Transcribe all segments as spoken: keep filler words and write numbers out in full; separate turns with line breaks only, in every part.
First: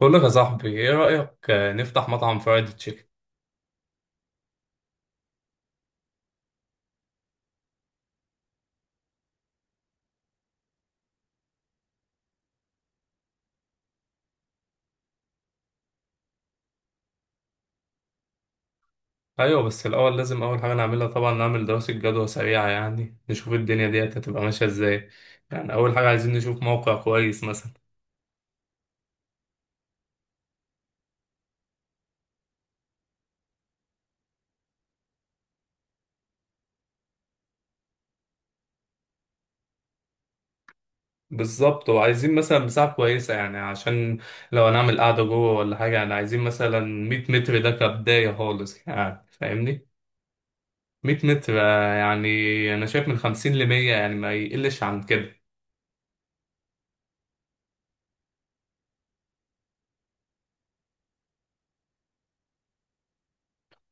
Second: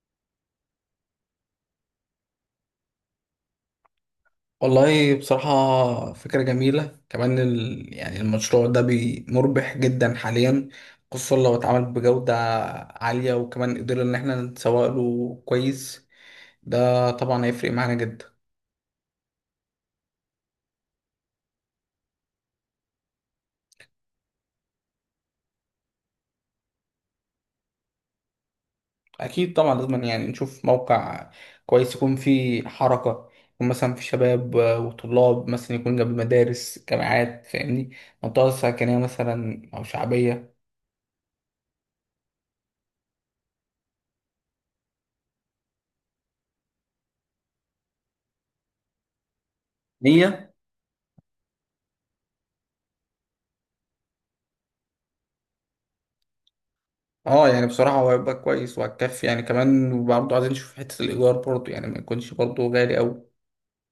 بقول لك يا صاحبي ايه رأيك؟ آه، نفتح مطعم فرايد تشيكن.
والله بصراحة فكرة جميلة كمان ال... يعني المشروع ده بي- مربح جدا حاليا، خصوصا لو اتعمل بجودة عالية، وكمان قدرنا إن احنا نسوق له كويس. ده طبعا هيفرق معانا جدا.
ايوه، بس الاول لازم اول حاجه نعملها طبعا نعمل دراسه جدوى سريعه، يعني نشوف الدنيا ديت هتبقى ماشيه ازاي. يعني اول حاجه عايزين نشوف موقع كويس مثلا.
أكيد طبعا لازم يعني نشوف موقع كويس يكون فيه حركة، يكون مثلا في شباب وطلاب، مثلا يكون جنب مدارس، جامعات، فاهمني؟ منطقة سكنية مثلا أو شعبية.
بالظبط، وعايزين مثلا مساحه كويسه يعني، عشان لو هنعمل قعده جوه ولا حاجه، يعني عايزين مثلا مية متر، ده كبدايه خالص يعني، فاهمني؟
نية.
مية متر آه، يعني انا شايف من خمسين ل مية، يعني ما يقلش عن كده.
اه، يعني بصراحة هو هيبقى كويس وهتكفي، يعني كمان برضه عايزين نشوف حتة الإيجار برضه، يعني ما يكونش برضه غالي أوي.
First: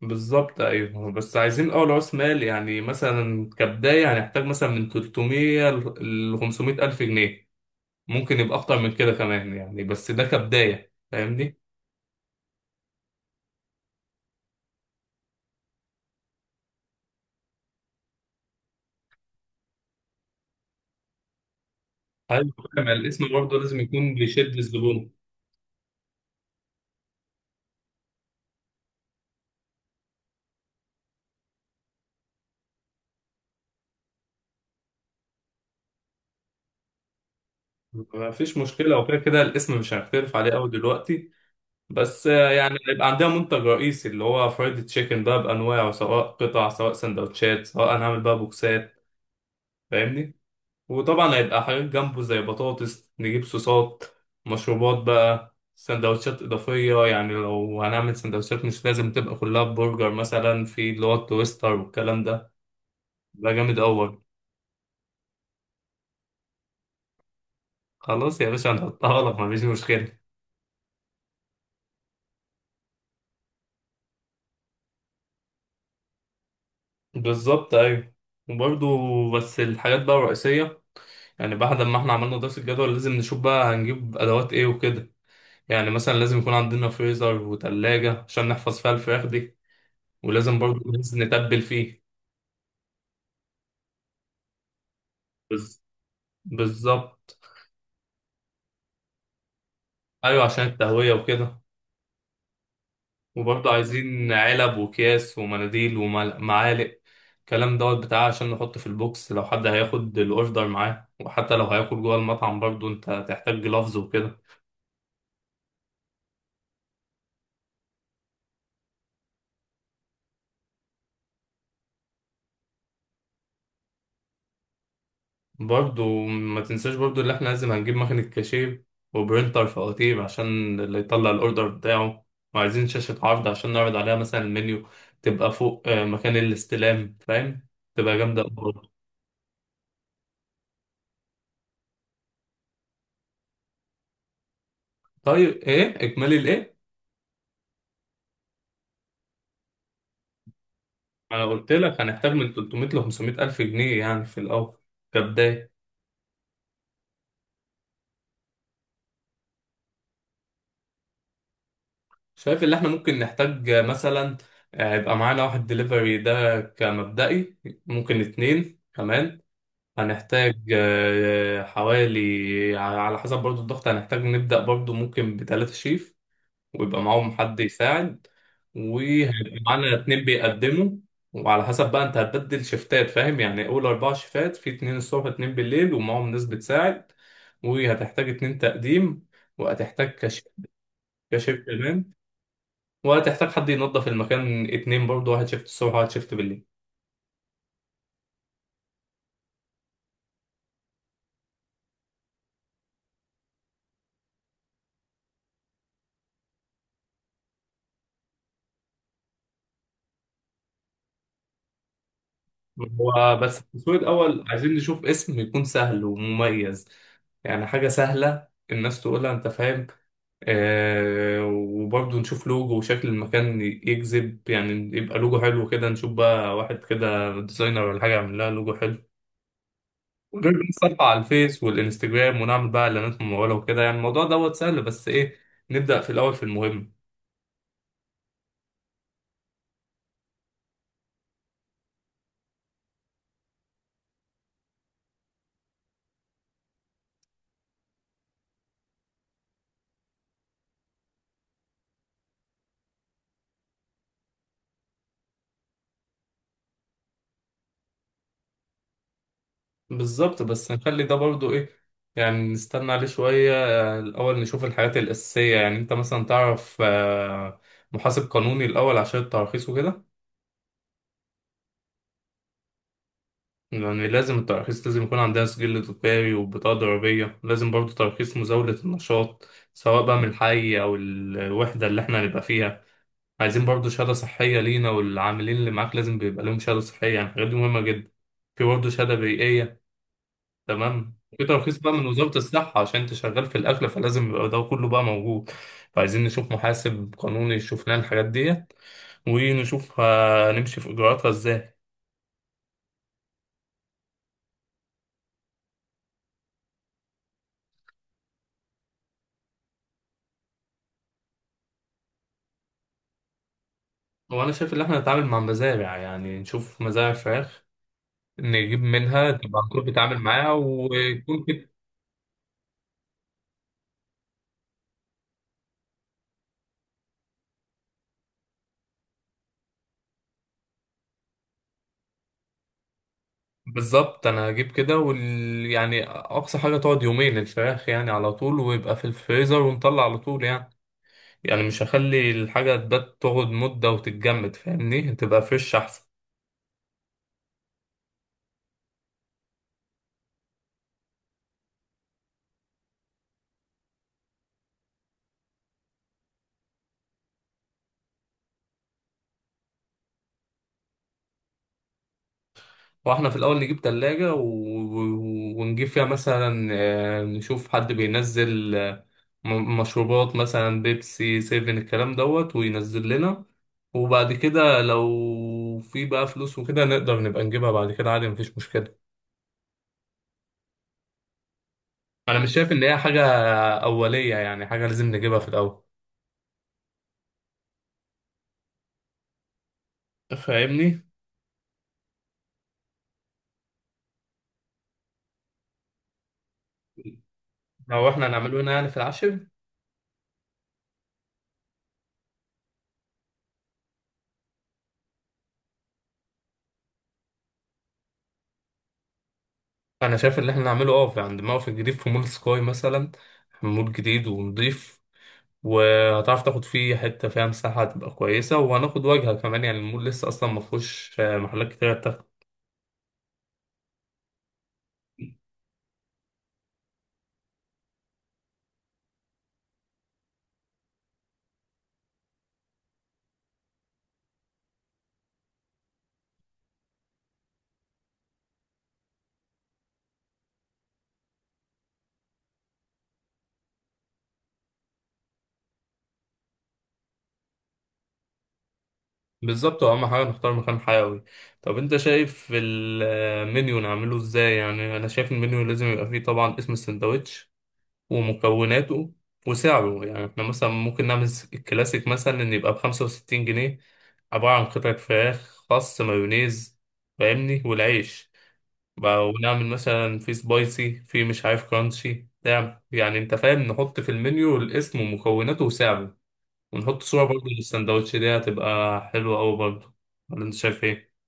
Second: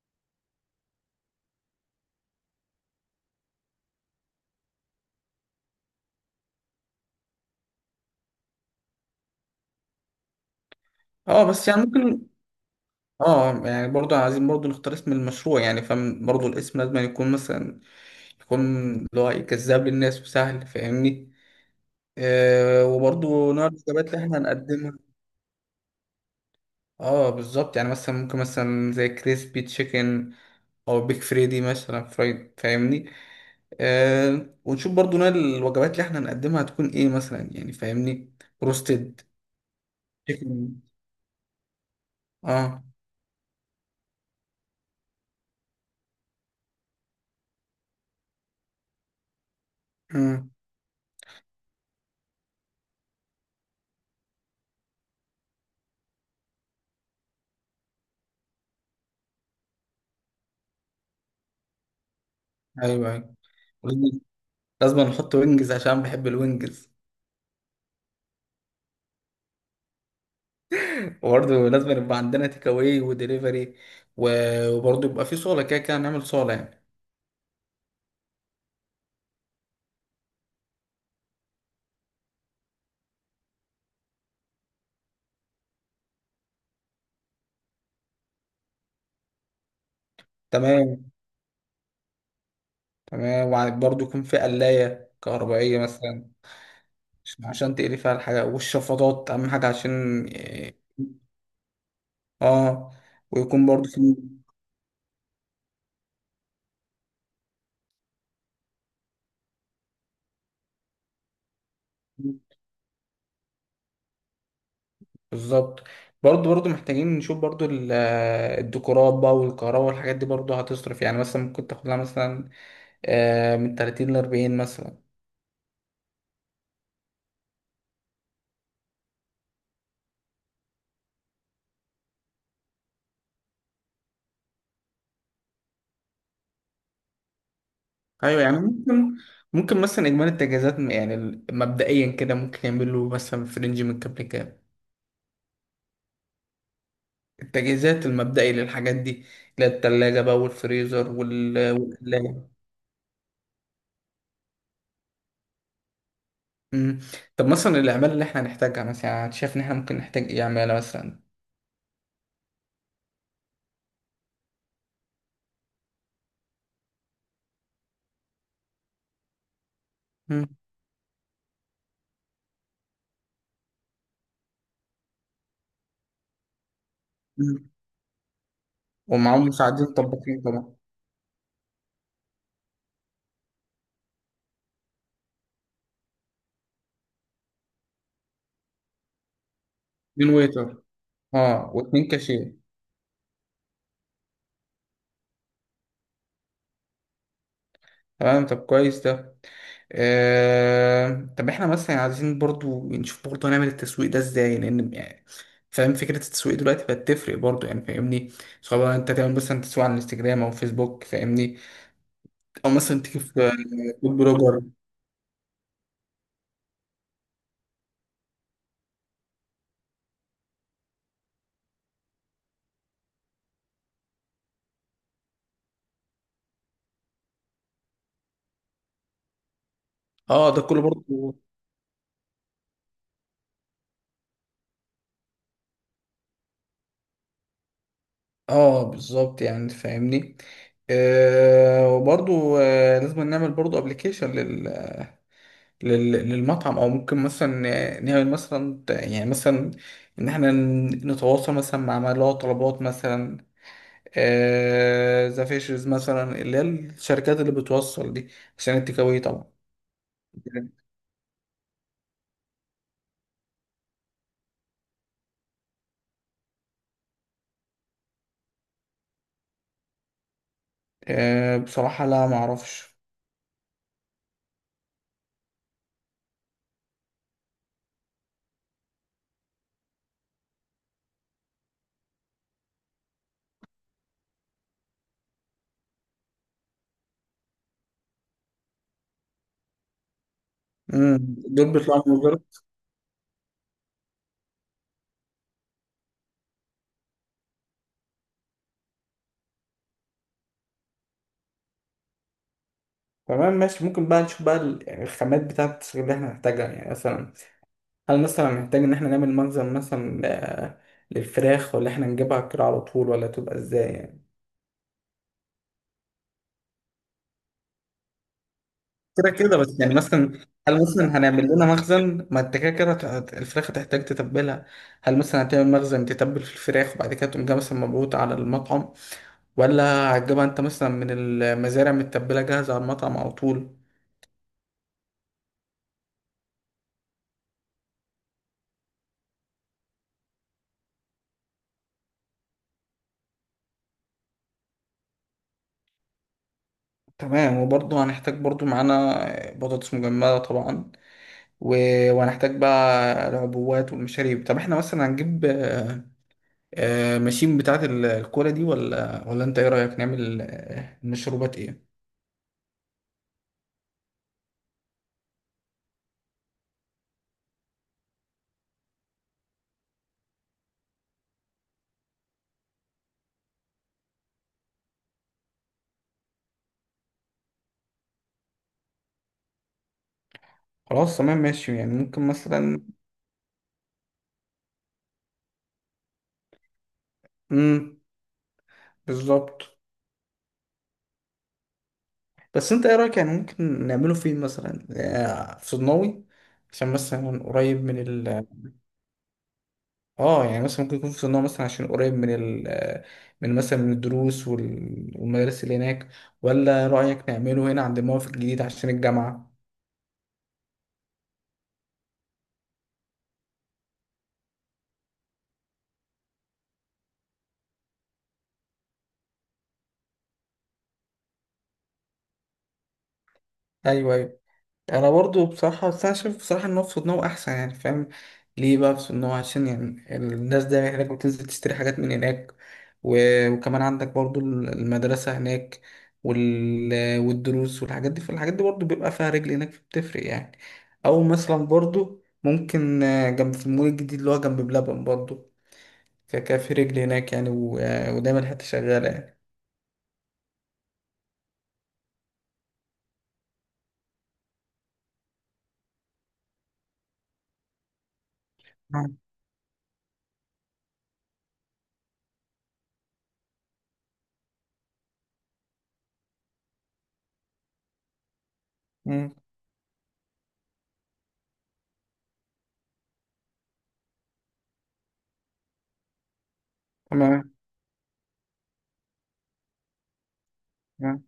بالظبط. ايوه، بس عايزين اول راس مال، يعني مثلا كبدايه هنحتاج مثلا من ثلاثمية ل 500 الف جنيه. ممكن يبقى اكتر من كده كمان يعني، بس ده كبدايه،
اه
فاهمني؟
بس يعني ممكن. اه يعني برضه عايزين برضه نختار اسم المشروع، يعني فاهم؟ برضه الاسم لازم يكون مثلا يكون اللي هو إيه، جذاب للناس وسهل، فاهمني؟
هل
آه،
مع الاسم
وبرضه
برضه
نوع
لازم
الوجبات
يكون
اللي احنا
بيشد
هنقدمها.
الزبون؟
اه بالظبط، يعني مثلا ممكن مثلا زي كريسبي تشيكن، أو بيك فريدي مثلا فرايد، فاهمني؟ آه، ونشوف برضو نوع الوجبات اللي احنا هنقدمها هتكون ايه مثلا، يعني
ما
فاهمني؟
فيش مشكله، وكده
روستد
كده الاسم مش هنختلف عليه
تشيكن.
قوي دلوقتي. بس آه، يعني
اه.
يبقى عندنا منتج رئيسي اللي هو فرايد تشيكن بقى بانواعه، سواء قطع، سواء سندوتشات، سواء هنعمل بقى بوكسات، فاهمني.
مم.
وطبعا هيبقى حاجات جنبه زي بطاطس، نجيب صوصات، مشروبات بقى، سندوتشات إضافية. يعني لو هنعمل سندوتشات مش لازم تبقى كلها برجر، مثلا في اللي هو التويستر والكلام ده.
ايوه، ايوه.
ده جامد أول.
ولازم لازم نحط وينجز عشان بحب الوينجز.
خلاص يا باشا، هنحطها لك، مفيش مشكلة.
وبرضه لازم يبقى عندنا تيك اواي ودليفري، وبرضه يبقى في صاله، كده كده نعمل صاله يعني.
بالظبط، أيوة. وبرضه بس الحاجات بقى الرئيسية، يعني بعد ما احنا عملنا دراسة الجدول لازم نشوف بقى هنجيب أدوات ايه وكده. يعني مثلا لازم يكون عندنا فريزر وتلاجة عشان نحفظ فيها الفراخ دي، ولازم برضه
تمام،
نتبل فيه.
تمام. وبرضه يكون في قلايه كهربائيه مثلا،
بالظبط.
عشان عشان تقلي فيها الحاجه، والشفاطات اهم حاجه عشان.
ايوه، عشان التهويه وكده.
اه. آه. ويكون
وبرضه
برضه في.
عايزين علب وكياس ومناديل ومعالق، الكلام دوت بتاع، عشان نحط في البوكس لو حد هياخد الاوردر معاه. وحتى لو هياكل جوه المطعم برضه انت هتحتاج جلافز وكده.
بالظبط. برضه برضه محتاجين نشوف برضه ال- الديكورات بقى والكهرباء والحاجات دي، برضه هتصرف، يعني مثلا ممكن تاخد لها مثلا آه، من ثلاثين ل أربعين مثلا.
برضه ما تنساش برضه اللي احنا لازم هنجيب مكنة كاشير، وبرينتر فواتير عشان اللي يطلع الاوردر بتاعه. وعايزين شاشة عرض عشان نعرض عليها مثلا المنيو، تبقى فوق آه، مكان الاستلام، فاهم؟ تبقى جامدة
ايوه يعني
أوي.
ممكن ممكن مثلا اجمالي التجهيزات، م- يعني ال- مبدئيا كده ممكن يعمل له مثلا في رينج من كام لكام؟
طيب ايه، اكملي الايه.
التجهيزات المبدئي للحاجات دي اللي هي التلاجة بقى والفريزر
ما انا
وال
قلت لك هنحتاج
والقلاية.
من ثلاثمية ل خمسمية الف جنيه يعني في الاول، كبدايه.
مم. طب مثلا الأعمال اللي احنا هنحتاجها مثلا، يعني أنت شايف إن احنا ممكن نحتاج إيه؟ عمالة مثلا.
شايف اللي احنا ممكن نحتاج مثلا آه، يبقى معانا واحد دليفري ده كمبدئي، ممكن اتنين كمان.
مم.
هنحتاج آه، حوالي، على حسب برضو الضغط، هنحتاج نبدأ برضو ممكن بتلاتة شيف، ويبقى معاهم حد
مم.
يساعد. وهيبقى
ومعاهم مساعدين
معانا اتنين
طباخين طبعا.
بيقدموا. وعلى حسب بقى انت هتبدل شفتات فاهم، يعني اول اربع شفتات، في اتنين الصبح، اتنين بالليل، ومعاهم ناس بتساعد. وهتحتاج اتنين تقديم، وهتحتاج
اتنين
كشف
ويتر
كشف
اه، واتنين
كمان.
كاشير
وهتحتاج حد ينظف المكان اتنين برضه، واحد شفت الصبح وواحد شفت بالليل.
تمام، طب كويس ده. آه... طب احنا مثلا عايزين برضو نشوف برضو هنعمل التسويق ده ازاي؟ لان يعني فاهم فكرة التسويق دلوقتي بقت تفرق برضو، يعني فاهمني؟ سواء انت تعمل مثلا تسويق على الانستجرام او فيسبوك، فاهمني؟ او مثلا تيجي
هو
في آه،
بس التصوير
فود
الأول
بلوجر.
عايزين نشوف اسم يكون سهل ومميز، يعني حاجة سهلة الناس تقولها، أنت فاهم. آه، وبرضه نشوف لوجو وشكل المكان يجذب يعني، يبقى لوجو حلو كده، نشوف بقى واحد كده ديزاينر ولا حاجة يعمل لها لوجو حلو.
اه
غير بقى
ده كله
نصفح على
برضو.
الفيس والإنستجرام، ونعمل بقى إعلانات ممولة وكده. يعني الموضوع دوت سهل، بس إيه، نبدأ في الأول في المهم.
اه بالظبط، يعني فاهمني. آه... وبرضو آه... لازم نعمل برضو ابلكيشن لل- للمطعم، او ممكن مثلا نعمل مثلا يعني مثلا ان احنا نتواصل مثلا مع ملاء طلبات، مثلا ذا فيشرز مثلا، اللي هي الشركات اللي بتوصل دي، عشان التيك أواي طبعا.
بالظبط، بس نخلي ده برضو ايه، يعني نستنى عليه شوية. آه، الأول نشوف الحاجات الأساسية. يعني أنت مثلا تعرف آه، محاسب قانوني الأول عشان التراخيص وكده؟
آه، بصراحة لا، ما اعرفش.
يعني لازم التراخيص، لازم يكون عندها سجل تجاري وبطاقة ضريبية، لازم برضو ترخيص مزاولة النشاط سواء بقى من الحي أو الوحدة اللي احنا هنبقى فيها. عايزين برضو شهادة صحية لينا، والعاملين اللي معاك لازم بيبقى لهم شهادة صحية، يعني الحاجات دي مهمة جدا. في برضه شهادة بيئية، تمام.
مم.
في
دول
ترخيص بقى
بيطلعوا
من
من
وزارة
الوزارة.
الصحة عشان انت شغال في الأكل، فلازم يبقى ده كله بقى موجود. فعايزين نشوف محاسب قانوني يشوف لنا الحاجات ديت، ونشوف هنمشي في إجراءاتها ازاي.
تمام ماشي، ممكن بقى نشوف بقى ال- يعني الخامات بتاعت اللي احنا هنحتاجها، يعني مثلا هل مثلا محتاج ان احنا نعمل مخزن مثلا آه، للفراخ، ولا احنا نجيبها كده على طول، ولا تبقى ازاي يعني؟
هو أنا شايف إن احنا نتعامل مع مزارع، يعني نشوف مزارع فراخ نجيب منها،
كده كده
تبقى الكل
بس يعني
بيتعامل
مثلا،
معاها
هل مثلا
ويكون
هنعمل لنا
كده.
مخزن؟ ما انت كده كده هت- هت- الفراخ هتحتاج تتبلها، هل مثلا هتعمل مخزن تتبل في الفراخ، وبعد كده تقوم جايبها مثلا مبعوث على المطعم، ولا هتجيبها انت مثلا من المزارع متبلة جاهزة على المطعم على طول؟
بالظبط، أنا هجيب كده وال... يعني أقصى حاجة تقعد يومين الفراخ، يعني على طول ويبقى في الفريزر، ونطلع على طول يعني. يعني مش هخلي الحاجة تبات تقعد مدة وتتجمد، فاهمني، تبقى فريش أحسن.
تمام، وبرضه هنحتاج برضه معانا بطاطس مجمدة طبعا، و... وهنحتاج بقى العبوات والمشاريب. طب احنا مثلا هنجيب آه، آه، ماشين بتاعة ال- الكولا دي، ولا ولا انت ايه رأيك؟ نعمل آه، مشروبات ايه؟
واحنا في الأول نجيب تلاجة و... و- ونجيب فيها مثلا آه، نشوف حد بينزل آه، م- مشروبات، مثلا بيبسي سيفن الكلام دوت، وينزل لنا. وبعد كده لو في بقى فلوس وكده نقدر نبقى نجيبها بعد كده عادي، مفيش مشكلة.
خلاص تمام ماشي، يعني ممكن
أنا مش شايف إن
مثلا.
هي حاجة أولية، يعني حاجة لازم نجيبها في الأول،
امم بالظبط.
فاهمني؟
بس انت ايه رايك؟ يعني ممكن نعمله فين مثلا آه، في صدناوي، عشان مثلا قريب من
لو احنا
ال.
هنعمله هنا يعني في العشر،
اه، يعني مثلا ممكن يكون في صدناوي مثلا، عشان قريب من ال آه، من مثلا من الدروس وال- والمدارس اللي هناك، ولا رايك نعمله هنا عند الموقف الجديد عشان الجامعه؟
انا شايف ان احنا نعمله اه في- عند موقف جديد في مول سكاي مثلا، مول جديد ونضيف. وهتعرف تاخد فيه حته فيها مساحه هتبقى كويسه، وهناخد واجهه كمان. يعني المول لسه اصلا ما فيهوش آه، محلات كتير بتاخد.
ايوه، ايوه. انا برضو بصراحه، بس انا شايف بصراحه ان هو في صدنه احسن، يعني فاهم؟ ليه بقى في صدنه؟ عشان يعني الناس دايما هناك بتنزل تشتري حاجات من هناك، و- وكمان عندك برضو المدرسه هناك وال... والدروس والحاجات دي، فالحاجات دي برضو بيبقى فيها رجل هناك، فبتفرق يعني. او مثلا برضو ممكن آه، جنب في المول الجديد اللي هو جنب بلبن برضو، فكان في رجل هناك يعني و... آه، ودايما الحته شغاله يعني.
بالظبط، واهم حاجه نختار مكان حيوي. طب انت شايف المنيو نعمله ازاي؟ يعني انا شايف المنيو لازم يبقى فيه طبعا اسم السندوتش ومكوناته
مم.
وسعره. يعني احنا مثلا ممكن نعمل س- الكلاسيك مثلا، ان يبقى بخمسة وستين جنيه، عبارة عن قطعة فراخ، خس، مايونيز، فاهمني، والعيش بقى.
مم.
ونعمل مثلا في سبايسي، في مش عارف كرانشي، نعم يعني انت فاهم، نحط في المنيو الاسم ومكوناته وسعره. ونحط صورة برضه للسندوتش، دي هتبقى حلوة أوي برضه، ولا انت شايف ايه؟
تمام.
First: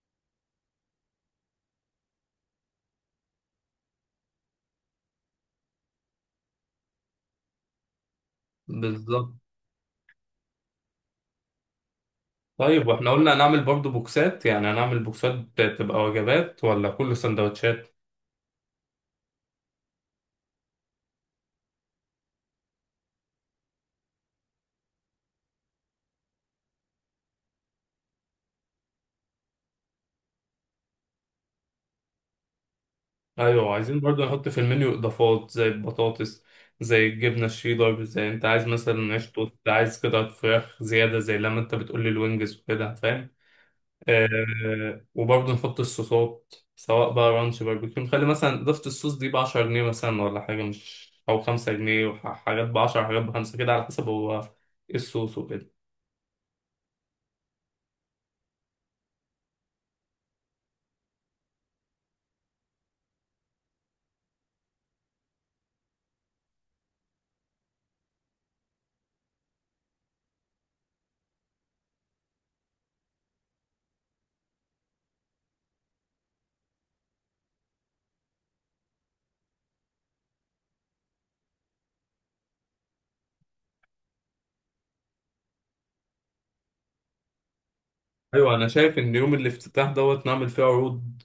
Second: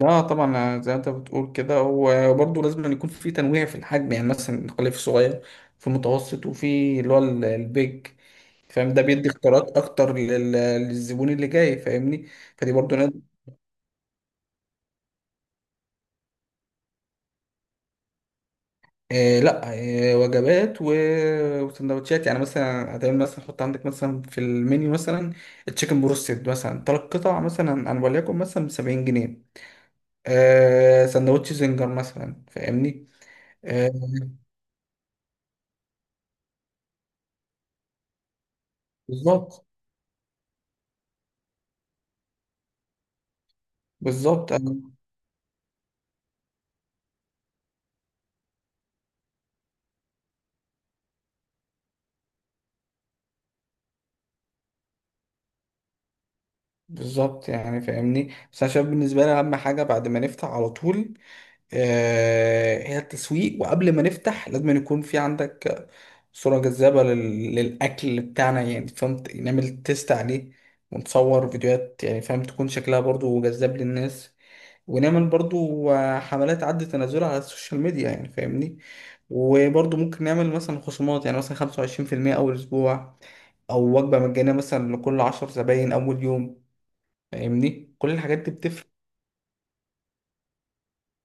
لا طبعا، زي ما انت بتقول كده، وبرضه لازم أن يكون في تنويع في الحجم، يعني مثلا الخلية في الصغير، في المتوسط، وفي اللي هو ال- البيج، فاهم؟ ده بيدي
بالظبط.
اختيارات اكتر لل- للزبون اللي جاي، فاهمني؟ فدي
طيب
برضه
واحنا
نقدر-
قلنا هنعمل برضه بوكسات، يعني هنعمل بوكسات تبقى وجبات ولا كل سندوتشات؟
آه لا، آه وجبات و- وسندوتشات، يعني مثلا هتعمل مثلا، حط عندك مثلا في المنيو مثلا تشيكن بروستد مثلا تلات قطع مثلا، انا وليكن مثلا ب سبعين جنيه، آه سندوتش زنجر مثلا، فاهمني؟
ايوه،
آه
عايزين برضه نحط في المنيو اضافات زي البطاطس، زي الجبنه الشيدر، زي انت عايز مثلا عيش توست،
بالظبط،
عايز قطعه فراخ زياده، زي لما انت بتقول لي الوينجز وكده، فاهم.
بالظبط،
آه، وبرضه نحط الصوصات سواء بقى رانش، باربيكيو، نخلي مثلا اضافه الصوص دي ب عشرة جنيه مثلا، ولا حاجه مش، او خمسة جنيه، وحاجات ب عشرة حاجات ب خمسة، كده على حسب هو ايه الصوص وكده.
بالظبط، يعني فاهمني. بس انا شايف بالنسبه لي اهم حاجه بعد ما نفتح على طول، آه هي التسويق، وقبل ما نفتح لازم يكون في عندك صوره جذابه لل... للاكل بتاعنا، يعني فهمت؟ نعمل تيست عليه ونصور فيديوهات، يعني فاهم؟ تكون شكلها برضو جذاب للناس، ونعمل برضو آه، حملات عد تنازلها على السوشيال ميديا، يعني فاهمني؟ وبرضو ممكن نعمل مثلا خصومات، يعني مثلا خمسة وعشرين في المية أول أسبوع، أو وجبة مجانية مثلا لكل عشر زباين أول يوم، فاهمني؟ كل الحاجات دي
ايوه، انا
بتفرق.
شايف ان يوم الافتتاح دوت نعمل فيه عروض،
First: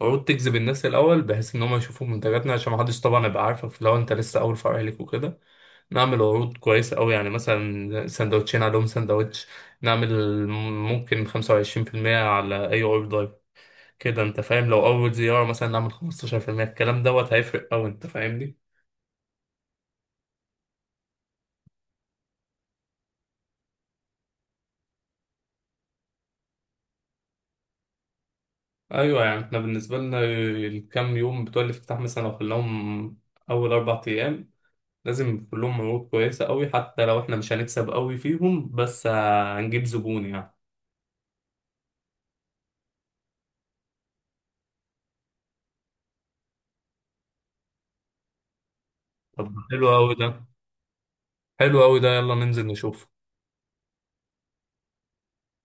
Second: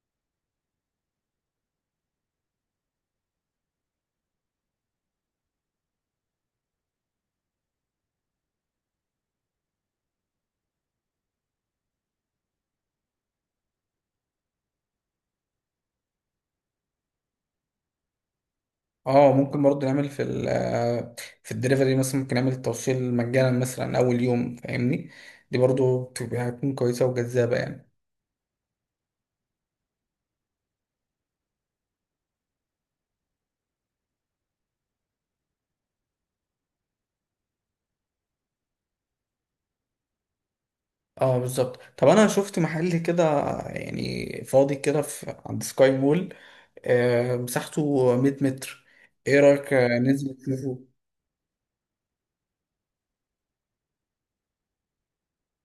عروض تجذب الناس الاول، بحيث ان هم يشوفوا منتجاتنا، عشان محدش طبعا يبقى عارفك لو انت لسه اول فرع ليك وكده. نعمل عروض كويسه قوي، يعني مثلا سندوتشين عليهم سندوتش، نعمل ممكن خمسة وعشرين في المية على اي اوردر، كده انت فاهم. لو اول زياره مثلا نعمل خمسة عشر بالمية، الكلام دوت هيفرق قوي، انت فاهمني.
اه ممكن برضه نعمل في ال في الدليفري مثلا، ممكن نعمل التوصيل مجانا مثلا اول يوم، فاهمني؟ دي برضه بتبقى هتكون كويسه وجذابه يعني.
ايوه، يعني احنا بالنسبه لنا الكام يوم بتوع الافتتاح، مثلا لو خلاهم اول اربع ايام، لازم كلهم مجهود كويسة قوي، حتى لو احنا مش هنكسب قوي فيهم، بس آه، هنجيب زبون يعني.
اه بالظبط. طب انا شفت محل كده يعني فاضي كده، في عند سكاي مول، آه مساحته مية متر. ايه
طب
رايك
حلو
آه،
قوي ده،
ننزل نشوفه؟
حلو قوي ده، يلا ننزل نشوف.